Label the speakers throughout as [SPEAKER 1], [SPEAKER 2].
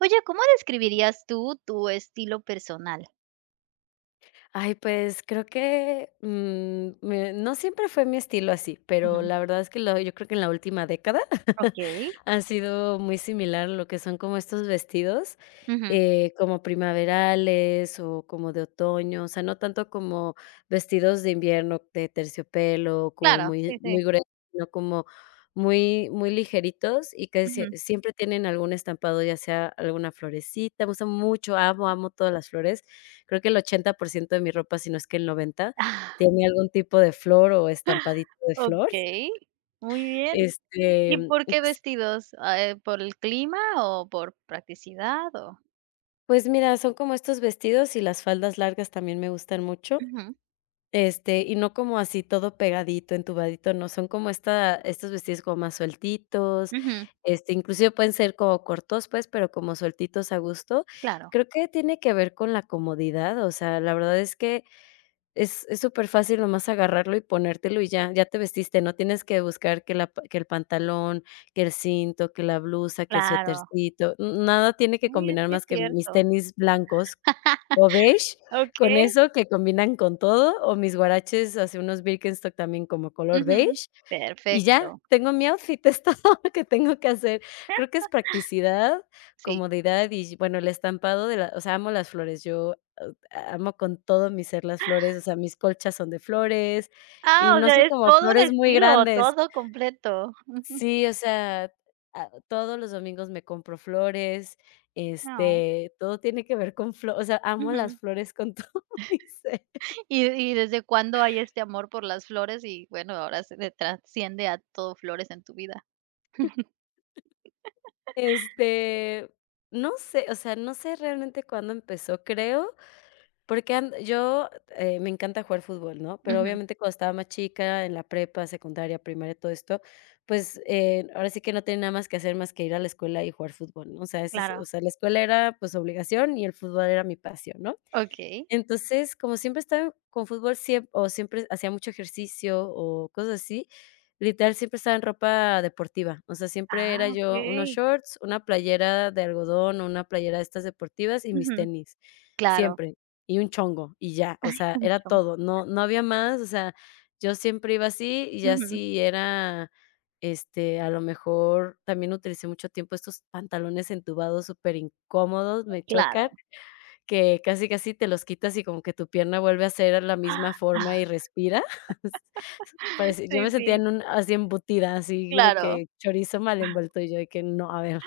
[SPEAKER 1] Oye, ¿cómo describirías tú tu estilo personal?
[SPEAKER 2] Ay, pues creo que, mm, me no siempre fue mi estilo así, pero
[SPEAKER 1] Ujú.
[SPEAKER 2] la verdad es que la, yo creo que en la última década
[SPEAKER 1] Okey.
[SPEAKER 2] ha sido muy similar lo que son como estos vestidos,
[SPEAKER 1] Ujú.
[SPEAKER 2] eh, como primaverales o como de otoño, o sea, no tanto como vestidos de invierno de terciopelo, como
[SPEAKER 1] Claro,
[SPEAKER 2] muy
[SPEAKER 1] sí, sí.
[SPEAKER 2] muy grueso, sino como muy muy ligeritos y casi siem
[SPEAKER 1] Ujú.
[SPEAKER 2] siempre tienen algún estampado, ya sea alguna florecita. Me gustan mucho, amo, amo todas las flores. Creo que el 80% de mi ropa, si no es que el 90, tiene algún tipo de flor o estampadito de flor.
[SPEAKER 1] Okey, muy bien.
[SPEAKER 2] Este,
[SPEAKER 1] ¿Y
[SPEAKER 2] mm,
[SPEAKER 1] por qué
[SPEAKER 2] ups
[SPEAKER 1] vestidos? ah, eh, ¿por el clima o por practicidad o?
[SPEAKER 2] Pues mira, son como estos vestidos y las faldas largas también me gustan mucho.
[SPEAKER 1] Ujú.
[SPEAKER 2] Este, y no como así todo pegadito, entubadito, no. Son como esta estos vestidos como más sueltitos,
[SPEAKER 1] Ujú.
[SPEAKER 2] este, inclusive pueden ser como cortos, pues, pero como sueltitos a gusto.
[SPEAKER 1] Claro.
[SPEAKER 2] Creo que tiene que ver con la comodidad, o sea, la verdad es que es es superfácil nomás agarrarlo y ponértelo y ya, ya te vestiste, no tienes que buscar que la pan que el pantalón, que el cinto, que la blusa, que el
[SPEAKER 1] Claro.
[SPEAKER 2] suétercito. Mm, nada tiene que
[SPEAKER 1] Oye,
[SPEAKER 2] combinar
[SPEAKER 1] sí es
[SPEAKER 2] más que mis
[SPEAKER 1] cierto.
[SPEAKER 2] tenis blancos o beige con
[SPEAKER 1] Okey.
[SPEAKER 2] eso que combinan con todo, o mis huaraches así unos [unintelligible] también como color
[SPEAKER 1] Ujú,
[SPEAKER 2] beige, y ya,
[SPEAKER 1] perfecto.
[SPEAKER 2] tengo mi outfit, es todo lo que tengo que hacer Creo que es practicidad,
[SPEAKER 1] Sí.
[SPEAKER 2] comodidad y, bueno, el estampado de la o sea, amo las flores. Yo o a amo con todo mi ser las flores, o sea, mis colchas son de flores,
[SPEAKER 1] Ah,
[SPEAKER 2] y
[SPEAKER 1] o
[SPEAKER 2] no
[SPEAKER 1] sea,
[SPEAKER 2] son
[SPEAKER 1] es
[SPEAKER 2] como
[SPEAKER 1] todo un
[SPEAKER 2] flores muy
[SPEAKER 1] estilo,
[SPEAKER 2] grandes.
[SPEAKER 1] todo completo, ujú.
[SPEAKER 2] Sí, o sea, ah, todos los domingos me compro flores,
[SPEAKER 1] Ay.
[SPEAKER 2] este, todo tiene que ver con flor, o sea,
[SPEAKER 1] Ujú,
[SPEAKER 2] amo las flores con todo mi ser.
[SPEAKER 1] ¿y y desde cuándo hay este amor por las flores? Y bueno, ahora se de trasciende a todo flores en tu vida.
[SPEAKER 2] Este, no sé, o sea, no sé realmente cuándo empezó, creo, porque an yo, eh, me encanta jugar fútbol, ¿no? Pero,
[SPEAKER 1] Ujú.
[SPEAKER 2] obviamente, cuando estaba más chica en la prepa, secundaria, primaria y todo esto, pues, eh, ahora sí que no tiene nada más que hacer más que ir a la escuela y jugar fútbol. O sea, esa es, o
[SPEAKER 1] Claro.
[SPEAKER 2] sea, la escuela era, pues, obligación y el fútbol era mi pasión, ¿no?
[SPEAKER 1] Okey.
[SPEAKER 2] Entonces, como siempre estaba con fútbol, siem o siempre hacía mucho ejercicio o cosas así, literal siempre estaba en ropa deportiva. O sea, siempre era
[SPEAKER 1] Ah,
[SPEAKER 2] yo unos
[SPEAKER 1] okey.
[SPEAKER 2] shorts, una playera de algodón o una playera de estas deportivas y mis
[SPEAKER 1] Ujú,
[SPEAKER 2] tenis,
[SPEAKER 1] claro.
[SPEAKER 2] siempre. Y un chongo y ya. O
[SPEAKER 1] Ay,
[SPEAKER 2] sea, era
[SPEAKER 1] mucho mejor.
[SPEAKER 2] todo. No no había más, o sea, yo siempre iba así y ya
[SPEAKER 1] Ujú.
[SPEAKER 2] si era, este, a lo mejor también utilicé mucho tiempo estos pantalones entubados superincómodos, me
[SPEAKER 1] Claro.
[SPEAKER 2] chocan, que casi, casi te los quitas y como que tu pierna vuelve a ser a la misma forma y respira. Parece, yo me
[SPEAKER 1] Sí,
[SPEAKER 2] sentía
[SPEAKER 1] sí.
[SPEAKER 2] en un así embutida, así de
[SPEAKER 1] Claro.
[SPEAKER 2] que chorizo mal envuelto, y yo, y que no, a ver.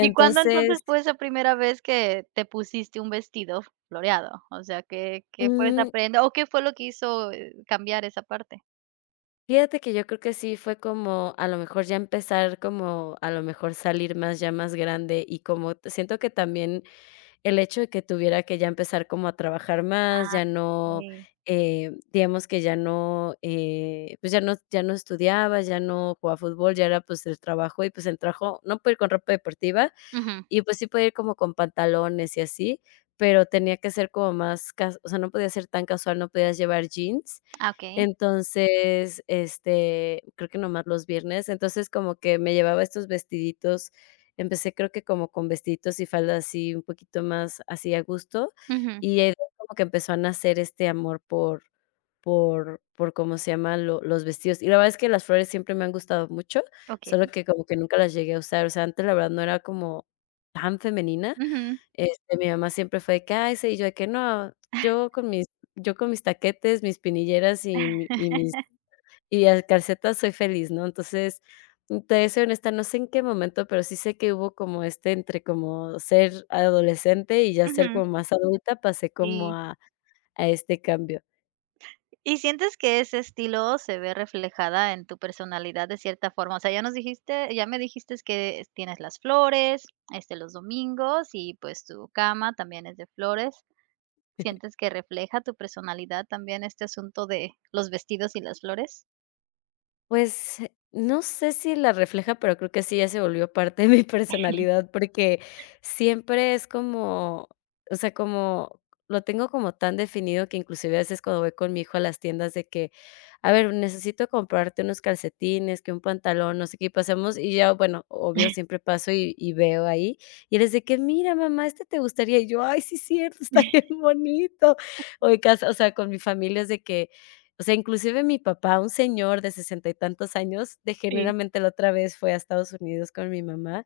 [SPEAKER 1] ¿Y cuándo entonces fue esa primera vez que te pusiste un vestido floreado? O sea, ¿qué qué fue esa
[SPEAKER 2] Mm.
[SPEAKER 1] prenda? ¿O qué fue lo que hizo, eh, cambiar esa parte?
[SPEAKER 2] Fíjate que yo creo que sí fue como a lo mejor ya empezar como a lo mejor salir más ya más grande, y como siento que también el hecho de que tuviera que ya empezar como a trabajar más,
[SPEAKER 1] Ah,
[SPEAKER 2] ya no,
[SPEAKER 1] sí.
[SPEAKER 2] eh, digamos que ya no, eh, pues ya no ya no estudiaba, ya no jugaba fútbol, ya era pues el trabajo y pues el trabajo, no puede ir con ropa deportiva
[SPEAKER 1] Ujú.
[SPEAKER 2] y pues sí puede ir como con pantalones y así, pero tenía que ser como más cas o sea, no podía ser tan casual, no podías llevar jeans.
[SPEAKER 1] Ah, okey.
[SPEAKER 2] Entonces, este, creo que nomás los viernes. Entonces, como que me llevaba estos vestiditos, empecé creo que como con vestiditos y faldas así un poquito más así a gusto,
[SPEAKER 1] Ujú.
[SPEAKER 2] y de ahí como que empezó a nacer este amor por por por, ¿cómo se llama?, lo los vestidos. Y la verdad es que las flores siempre me han gustado mucho, solo
[SPEAKER 1] Okey.
[SPEAKER 2] que como que nunca las llegué a usar. O sea, antes la verdad no era como tan femenina.
[SPEAKER 1] Ujú.
[SPEAKER 2] Este, mi mamá siempre fue de que ay, se y yo de que no, yo con mis yo con mis taquetes, mis espinilleras y mi y mi y, el, calcetas soy feliz, ¿no? Entonces, mm, te voy a ser honesta, no sé en qué momento, pero sí sé que hubo como este entre como ser adolescente y ya ser
[SPEAKER 1] Ujú.
[SPEAKER 2] como más adulta, pasé como
[SPEAKER 1] Sí.
[SPEAKER 2] a a este cambio.
[SPEAKER 1] ¿Y sientes que ese estilo se ve reflejada en tu personalidad de cierta forma? O sea ya nos dijiste ya me dijiste que tienes las flores este los domingos y pues tu cama también es de flores, ¿sientes que refleja tu personalidad también este asunto de los vestidos y las flores?
[SPEAKER 2] Pues, no sé si la refleja, pero creo que sí ya se volvió parte de mi personalidad, porque siempre es como, o sea, como lo tengo como tan definido que inclusive a veces cuando voy con mi hijo a las tiendas de que: "A ver, necesito comprarte unos calcetines, que un pantalón", no sé qué, y pasemos, y ya, bueno, obvio siempre paso y y veo ahí, y es de que: "Mira mamá, este te gustaría.", y yo: "Ay sí cierto, está bien bonito". O de casa, o sea, con mi familia es de que, o sea, inclusive mi papá, un señor de sesenta y tantos años, de
[SPEAKER 1] Sí.
[SPEAKER 2] generalmente la otra vez fue a Estados Unidos con mi mamá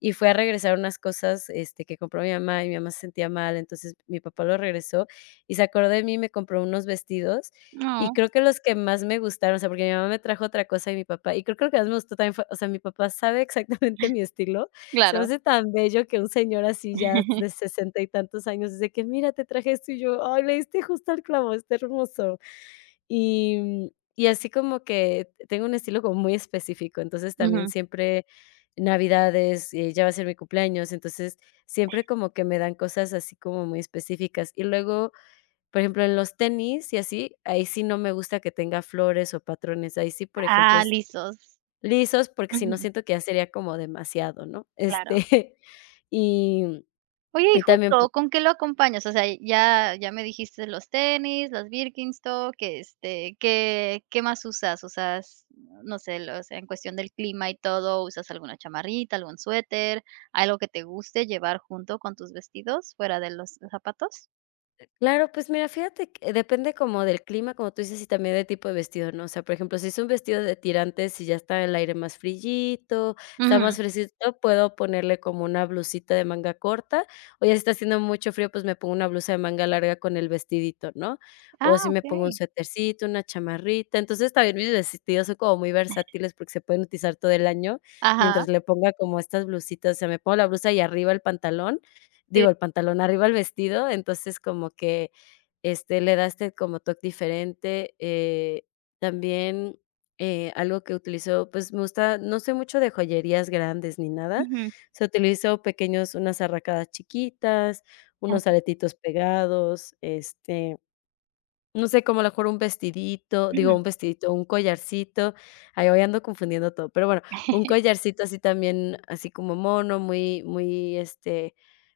[SPEAKER 2] y fue a regresar unas cosas, este, que compró mi mamá y mi mamá se sentía mal. Entonces, mi papá lo regresó y se acordó de mí y me compró unos vestidos y
[SPEAKER 1] No.
[SPEAKER 2] creo que los que más me gustaron, o sea, porque mi mamá me trajo otra cosa y mi papá, y creo que lo que más me gustó también fue, o sea, mi papá sabe exactamente mi estilo. Se me
[SPEAKER 1] Claro.
[SPEAKER 2] hace tan bello que un señor así ya s de sesenta y tantos años dice: "Que, mira, te traje esto", y yo: "Ay, le diste justo el clavo, está hermoso". Y, mm, y así como que te tengo un estilo como muy específico. Entonces, también
[SPEAKER 1] Ujú.
[SPEAKER 2] siempre navidades, ya va a ser mi cumpleaños, entonces siempre como que me dan cosas así como muy específicas. Y luego, por ejemplo, en los tenis y así, ahí sí no me gusta que tenga flores o patrones. Ahí sí, por ejemplo,
[SPEAKER 1] Ah, lisos.
[SPEAKER 2] lisos, porque si no
[SPEAKER 1] Ujú.
[SPEAKER 2] siento que ya sería como demasiado, ¿no? Este,
[SPEAKER 1] Claro.
[SPEAKER 2] y,
[SPEAKER 1] Oye, ¿y
[SPEAKER 2] y también pu
[SPEAKER 1] justo con qué lo acompañas? O sea, ya ya me dijiste los tenis, los Birkenstock que, este, ¿qué qué más usas? usas no sé, los, en cuestión del clima y todo, ¿usas alguna chamarrita, algún suéter, algo que te guste llevar junto con tus vestidos fuera de los zapatos?
[SPEAKER 2] Claro, pues mira, fíjate que depende como del clima, como tú dices, y también del tipo de vestido, ¿no? O sea, por ejemplo, si es un vestido de tirantes y ya está el aire más friito, está
[SPEAKER 1] Uju.
[SPEAKER 2] más fresquecito, puedo ponerle como una blusita de manga corta. O ya, si está haciendo mucho frío, pues me pongo una blusa de manga larga con el vestidito, ¿no? O
[SPEAKER 1] Ah,
[SPEAKER 2] si me pongo un
[SPEAKER 1] okey.
[SPEAKER 2] suetercito, una chamarrita. Entonces, también mis vestidos, son como muy versátiles porque se pueden utilizar todo el año,
[SPEAKER 1] Ajá.
[SPEAKER 2] mientras le ponga como estas blusitas. O sea me pongo la blusa y arriba el pantalón,
[SPEAKER 1] Sí.
[SPEAKER 2] digo, el pantalón, arriba el vestido, entonces como que, este, le das como toc diferente. Eh, también, eh, algo que utilizó, pues me gusta, no soy mucho de joyerías grandes ni nada, o
[SPEAKER 1] Ujú.
[SPEAKER 2] sea, utilizo pequeños unas arracadas chiquitas,
[SPEAKER 1] Ah,
[SPEAKER 2] unos
[SPEAKER 1] okey.
[SPEAKER 2] aretitos pegados, este, no sé, como a lo mejor un vestidito, digo,
[SPEAKER 1] Ujú.
[SPEAKER 2] un vestidito, un collarcito. Ay, hoy ando confundiendo todo, pero bueno, un collarcito así también, así como mono, muy muy, este,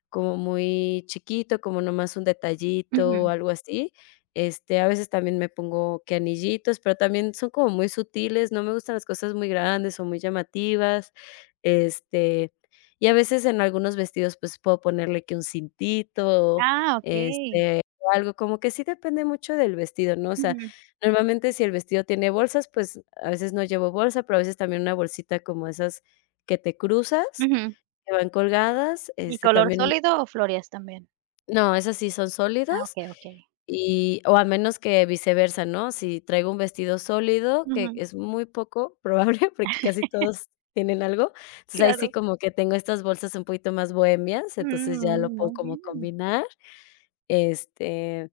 [SPEAKER 2] como muy chiquito, como nomás un detallito o
[SPEAKER 1] Ujú.
[SPEAKER 2] algo así. Este, a veces también me pongo que anillitos, pero también son como muy sutiles, no me gustan las cosas muy grandes o muy llamativas, este, y a veces en algunos vestidos, pues, puedo ponerle que un cintito,
[SPEAKER 1] Ah, okey.
[SPEAKER 2] este, o algo, como que sí depende mucho del vestido, ¿no? O sea,
[SPEAKER 1] Ujú.
[SPEAKER 2] normalmente si el vestido tiene bolsas, pues, a veces no llevo bolsa, pero a veces también una bolsita como esas que te cruzas,
[SPEAKER 1] Ujú.
[SPEAKER 2] que van colgadas,
[SPEAKER 1] ¿Y
[SPEAKER 2] este
[SPEAKER 1] color
[SPEAKER 2] también
[SPEAKER 1] sólido o flores también?
[SPEAKER 2] No, esas sí son
[SPEAKER 1] Ah,
[SPEAKER 2] sólidos,
[SPEAKER 1] okey, okey.
[SPEAKER 2] y o a menos que viceversa, ¿no? Si traigo un vestido sólido, que
[SPEAKER 1] Ujú.
[SPEAKER 2] es muy poco probable, porque casi todos tienen algo. Entonces, ahí sí
[SPEAKER 1] Claro.
[SPEAKER 2] como que tengo estas bolsas un poquito más bohemias, entonces ya
[SPEAKER 1] Um,
[SPEAKER 2] lo puedo
[SPEAKER 1] muy
[SPEAKER 2] como
[SPEAKER 1] bien, [unintelligible]
[SPEAKER 2] combinar. Este,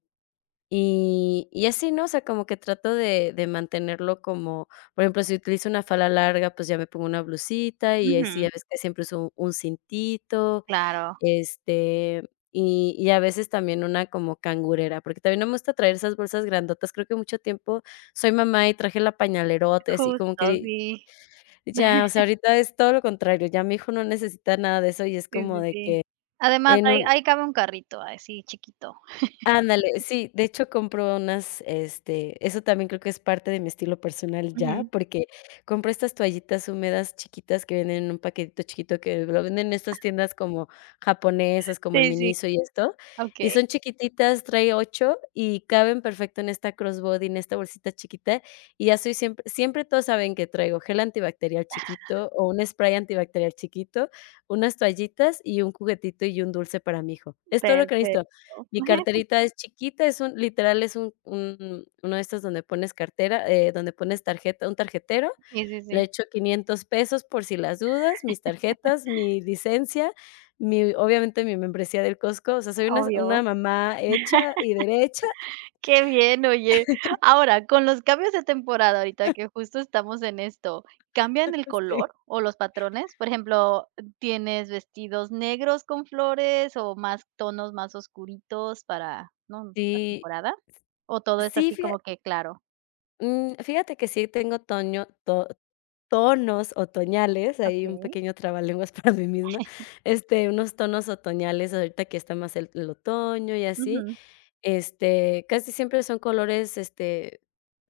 [SPEAKER 2] y, y así, ¿no? O sea, como que trato de de mantenerlo como, por ejemplo, si utilizo una falda larga, pues ya me pongo una blusita y ahí sí
[SPEAKER 1] Ujú.
[SPEAKER 2] ya ves que siempre uso un cintito,
[SPEAKER 1] Claro.
[SPEAKER 2] este, y y a veces también una como cangurera, porque también no muestra traer esas bolsas grandotas, creo que mucho tiempo soy mamá y traje la pañalerota, así como
[SPEAKER 1] Justo,
[SPEAKER 2] que,
[SPEAKER 1] sí.
[SPEAKER 2] ya, o sea, ahorita es todo lo contrario, ya mi hijo no necesita nada de eso, y es
[SPEAKER 1] Sí,
[SPEAKER 2] como
[SPEAKER 1] sí,
[SPEAKER 2] de
[SPEAKER 1] sí.
[SPEAKER 2] que
[SPEAKER 1] Además,
[SPEAKER 2] en
[SPEAKER 1] ahí
[SPEAKER 2] un
[SPEAKER 1] ahí cabe un carrito, ahí sí chiquito.
[SPEAKER 2] Ándale, sí, de hecho, compro unas, este, eso también creo que es parte de mi estilo personal ya,
[SPEAKER 1] Ujú.
[SPEAKER 2] porque compro estas toallitas húmedas chiquitas que venden en un paquetito chiquito que lo venden en
[SPEAKER 1] Ah.
[SPEAKER 2] estas tiendas como japonesas, como
[SPEAKER 1] Sí,
[SPEAKER 2] el
[SPEAKER 1] sí, sí.
[SPEAKER 2] Miniso y esto, y
[SPEAKER 1] Okey.
[SPEAKER 2] son chiquititas, trae 8 y caben perfecto en esta cross body, en esta bolsita chiquita, y ya soy siempre siempre todos saben que traigo gel antibacterial chiquito o un spray antibacterial chiquito, unas toallitas y un juguetito y un dulce para mi hijo. Es todo lo que
[SPEAKER 1] Perfecto.
[SPEAKER 2] necesito. Mi carterita es chiquita, es un literal es un un uno de estos donde pones cartera, eh, donde pones tarjeta un tarjetero.
[SPEAKER 1] Sí, sí, sí.
[SPEAKER 2] Le echo 500 pesos por si las dudas, mis tarjetas, mi licencia, mi obviamente, mi membresía del Costco. O sea, soy una s una
[SPEAKER 1] Obvio.
[SPEAKER 2] mamá hecha y derecha.
[SPEAKER 1] Qué bien. Oye, ahora, con los cambios de temporada ahorita que justo estamos en esto, ¿cambian el
[SPEAKER 2] Sí.
[SPEAKER 1] color o los patrones?, por ejemplo, ¿tienes vestidos negros con flores o más tonos más oscuritos para no? ¿La
[SPEAKER 2] Sí.
[SPEAKER 1] temporada?, ¿o todo es
[SPEAKER 2] Sí,
[SPEAKER 1] así
[SPEAKER 2] fija
[SPEAKER 1] como que claro?
[SPEAKER 2] Um, fíjate que sí tengo toño to tonos otoñales, ahí un
[SPEAKER 1] Okey.
[SPEAKER 2] pequeño trabalenguas para mí misma. Este, unos tonos otoñales ahorita que está más el el otoño y así.
[SPEAKER 1] Ujú.
[SPEAKER 2] Este, casi siempre son colores, este,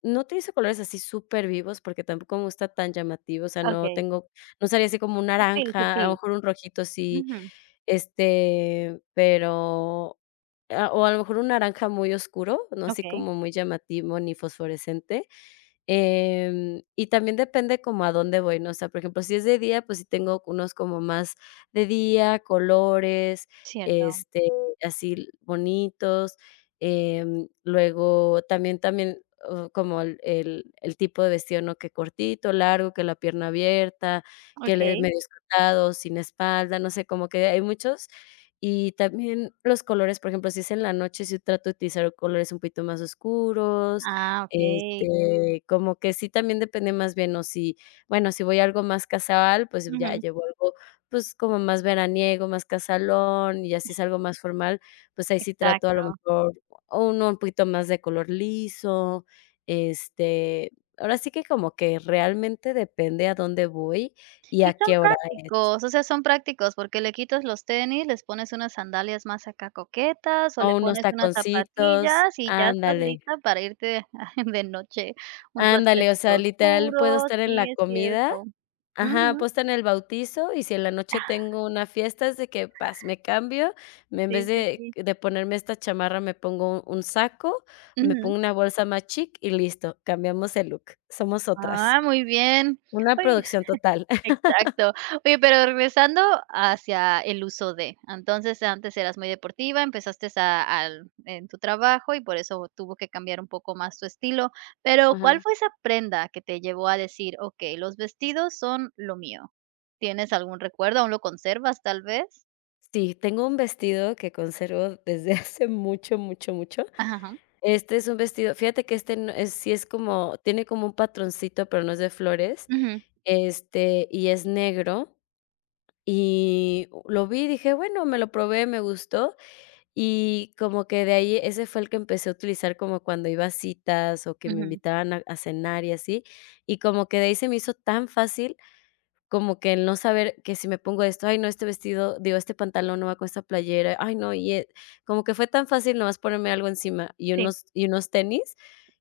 [SPEAKER 2] no utilizo colores así supervivos, porque tampoco me gusta tan llamativo. O sea, no
[SPEAKER 1] Okey.
[SPEAKER 2] tengo, no saldría así con un
[SPEAKER 1] Sutil,
[SPEAKER 2] naranja, a lo
[SPEAKER 1] sutil.
[SPEAKER 2] mejor un rojito sí,
[SPEAKER 1] Ujú.
[SPEAKER 2] este, pero a o a lo mejor un naranja muy oscuro, no así
[SPEAKER 1] Okey.
[SPEAKER 2] como muy llamativo ni fosforescente. Em, eh, y también depende como a dónde voy, ¿no? O sea, por ejemplo, si es de día, pues sí tengo unos como más de día, colores,
[SPEAKER 1] Cierto.
[SPEAKER 2] este, así l bonitos. Em, luego también también como el el el tipo de vestido, ¿no? Que cortito, largo, que la pierna abierta, que le de
[SPEAKER 1] Okey.
[SPEAKER 2] medio escotado, sin espalda, no sé, como que hay muchos. Y también los colores, por ejemplo, si es en la noche, si trato de utilizar colores un poquito más oscuros,
[SPEAKER 1] Ah, okey.
[SPEAKER 2] este, como que sí también depende más bien o si, bueno, si voy a algo más casual, pues ya
[SPEAKER 1] Ujú.
[SPEAKER 2] llevo algo, pues, como más veraniego, más casualón, y ya sí es algo más formal, pues ahí sí trato a lo
[SPEAKER 1] Exacto.
[SPEAKER 2] mejor o uno un poquito más de color liso. Este, ahora sí que como que realmente depende a dónde voy y a
[SPEAKER 1] Y son
[SPEAKER 2] qué hora es.
[SPEAKER 1] prácticos, o sea, son prácticos porque le quitas los tenis, les pones unas sandalias más acá coquetas o le
[SPEAKER 2] O unos
[SPEAKER 1] pones unas
[SPEAKER 2] taconcitos,
[SPEAKER 1] zapatillas y ya estás
[SPEAKER 2] ándale.
[SPEAKER 1] lista para irte de noche. Un
[SPEAKER 2] Ándale, o
[SPEAKER 1] suétercito
[SPEAKER 2] sea, literal puedo
[SPEAKER 1] oscuro,
[SPEAKER 2] estar en
[SPEAKER 1] sí,
[SPEAKER 2] la
[SPEAKER 1] es
[SPEAKER 2] comida.
[SPEAKER 1] cierto.
[SPEAKER 2] Ajá,
[SPEAKER 1] Ujú.
[SPEAKER 2] puedo estar en el bautizo, y si en la
[SPEAKER 1] Ah.
[SPEAKER 2] noche tengo una fiesta, es de que, ¡pas!, me cambio, y en vez
[SPEAKER 1] Sí, sí,
[SPEAKER 2] de
[SPEAKER 1] sí.
[SPEAKER 2] de ponerme esta chamarra, me pongo un un saco, me
[SPEAKER 1] Ujú.
[SPEAKER 2] pongo una bolsa más chic y listo, cambiamos el look, somos otras.
[SPEAKER 1] Ah, muy bien.
[SPEAKER 2] Una
[SPEAKER 1] Oye,
[SPEAKER 2] producción total.
[SPEAKER 1] exacto. Oye, pero regresando hacia el uso de. Entonces, antes eras muy deportiva, empezaste a al en tu trabajo y por eso tuvo que cambiar un poco más tu estilo. Pero ¿cuál
[SPEAKER 2] Ajá.
[SPEAKER 1] fue esa prenda que te llevó a decir: "Okey, los vestidos son lo mío" ¿Tienes algún recuerdo? ¿Aún lo conservas tal vez?
[SPEAKER 2] Sí, tengo un vestido que conservo desde hace mucho, mucho, mucho.
[SPEAKER 1] Ajá, ajá.
[SPEAKER 2] Este es un vestido, fíjate que este no es, sí es como, tiene como un patroncito, pero no es de flores,
[SPEAKER 1] Ujú.
[SPEAKER 2] este, y es negro, y lo vi y dije: "Bueno", me lo probé, me gustó, y como que de ahí ese fue el que empecé a utilizar como cuando iba a citas o que me
[SPEAKER 1] Ujú.
[SPEAKER 2] invitaban a a cenar y así, y como que de ahí se me hizo tan fácil como que el no saber: "Que si me pongo esto. Ay no, este vestido, digo, este pantalón no va con esta playera. Ay no y es", como que fue tan fácil nomás ponerme algo encima y
[SPEAKER 1] Sí.
[SPEAKER 2] unos y unos tenis.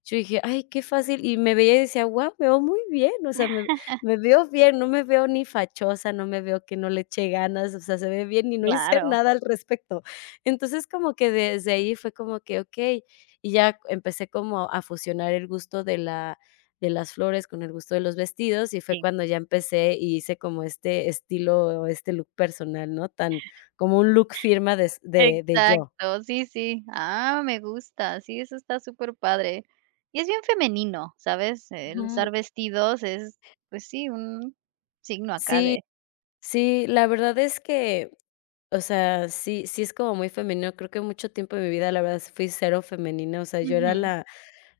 [SPEAKER 2] Yo dije: "Ay qué fácil.", y me veía y decía: "Guau, me veo muy bien, o sea, me me veo bien. No me veo ni fachosa, no me veo que no le eche ganas, o sea, se ve bien y no hice
[SPEAKER 1] Claro.
[SPEAKER 2] nada al respecto". Entonces, como que desde ahí fue como que: "Okey", y ya empecé como a fusionar el gusto de la de las flores con el gusto de los vestidos, y fue
[SPEAKER 1] Sí.
[SPEAKER 2] cuando ya empecé y hice como este estilo o este look personal, ¿no? Tan como un look firma des de de yo.
[SPEAKER 1] Exacto, sí, sí. Ah, me gusta, sí, eso está superpadre. Y es bien femenino, ¿sabes? El usar
[SPEAKER 2] Ujú.
[SPEAKER 1] vestidos es, pues sí, un signo acá
[SPEAKER 2] Sí,
[SPEAKER 1] de
[SPEAKER 2] sí, la verdad es que, o sea, sí sí es como muy femenino, creo que mucho tiempo de mi vida, la verdad, fui cero femenina, o sea, yo era
[SPEAKER 1] Ujú.
[SPEAKER 2] la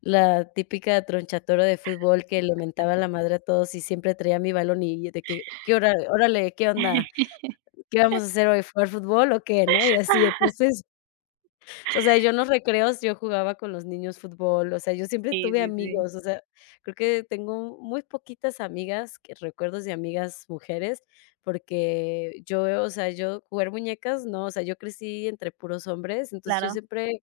[SPEAKER 2] la típica Tronchatoro de fútbol que le mentaba la madre a todos y siempre traía mi balón y de que: "¿Qué? Órale. ¿Qué onda? ¿Qué vamos a hacer hoy? ¿Jugar fútbol o qué?", ¿no? Y así, entonces, o sea, yo en los recreos, yo jugaba con los niños fútbol. O sea, yo siempre
[SPEAKER 1] Sí,
[SPEAKER 2] tuve
[SPEAKER 1] sí, sí.
[SPEAKER 2] amigos. O sea, creo que tengo muy poquitas amigas que recuerdos de amigas mujeres, porque yo, o sea, yo jugar muñecas, no. O sea, yo crecí entre puros hombres. Entonces, yo
[SPEAKER 1] Claro.
[SPEAKER 2] siempre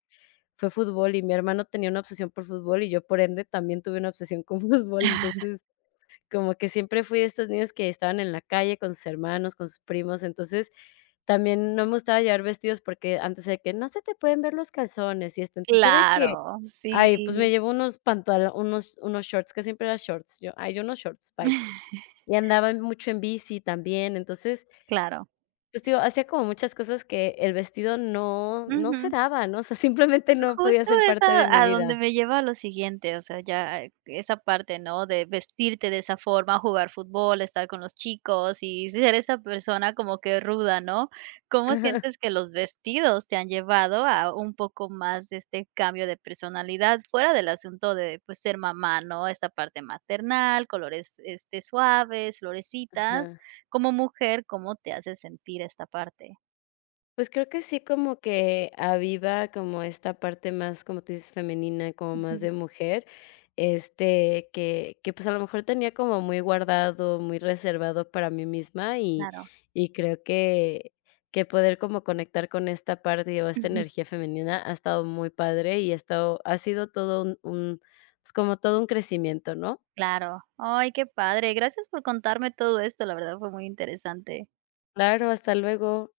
[SPEAKER 2] fue fútbol y mi hermano tenía una obsesión por fútbol, y yo, por ende, también tuve una obsesión con fútbol. Entonces, como que siempre fui de estos niños que estaban en la calle con sus hermanos, con sus primos. Entonces, también no me gustaba llevar vestidos porque antes era de que: "No se te pueden ver los calzones y esto". Entonces, yo de que:
[SPEAKER 1] Claro,
[SPEAKER 2] "Ay, pues,
[SPEAKER 1] sí.
[SPEAKER 2] me llevo unos pantalo unos unos shorts", casi siempre llevaba shorts yo, "Ay, yo unos shorts, bye". Y andaba mucho en bici también. Entonces,
[SPEAKER 1] Claro.
[SPEAKER 2] pues, te digo, hacía como muchas cosas que el vestido no, no se
[SPEAKER 1] Ujú.
[SPEAKER 2] daba, ¿no? O sea, simplemente no podía
[SPEAKER 1] Justo
[SPEAKER 2] ser
[SPEAKER 1] es
[SPEAKER 2] parte de
[SPEAKER 1] a
[SPEAKER 2] mi
[SPEAKER 1] a donde
[SPEAKER 2] vida.
[SPEAKER 1] me lleva lo siguiente, o sea, ya esa parte, ¿no? De vestirte de esa forma, jugar fútbol, estar con los chicos y ser esa persona como que ruda, ¿no? ¿Cómo
[SPEAKER 2] Ajá.
[SPEAKER 1] sientes que los vestidos te han llevado a un poco más de este cambio de personalidad fuera del asunto de pues ser mamá, no? Esta parte maternal, colores, este, suaves, florecitas.
[SPEAKER 2] Ajá.
[SPEAKER 1] Como mujer ¿cómo te hace sentir esta parte?
[SPEAKER 2] Pues creo que sí como que aviva como esta parte más, como tú dices, femenina, como más
[SPEAKER 1] Ujú.
[SPEAKER 2] de más de mujer, este, que que pues a lo mejor tenía como muy guardado, muy reservado para mí misma, y
[SPEAKER 1] Claro.
[SPEAKER 2] y creo que que poder como conectar con esta parte o esta
[SPEAKER 1] Ujú.
[SPEAKER 2] energía femenina ha estado muy padre y ha estado, ha sido todo un un, pues, como todo un crecimiento, ¿no?
[SPEAKER 1] Claro. Ay, qué padre. Gracias por contarme todo esto, la verdad fue muy interesante.
[SPEAKER 2] Claro, hasta luego.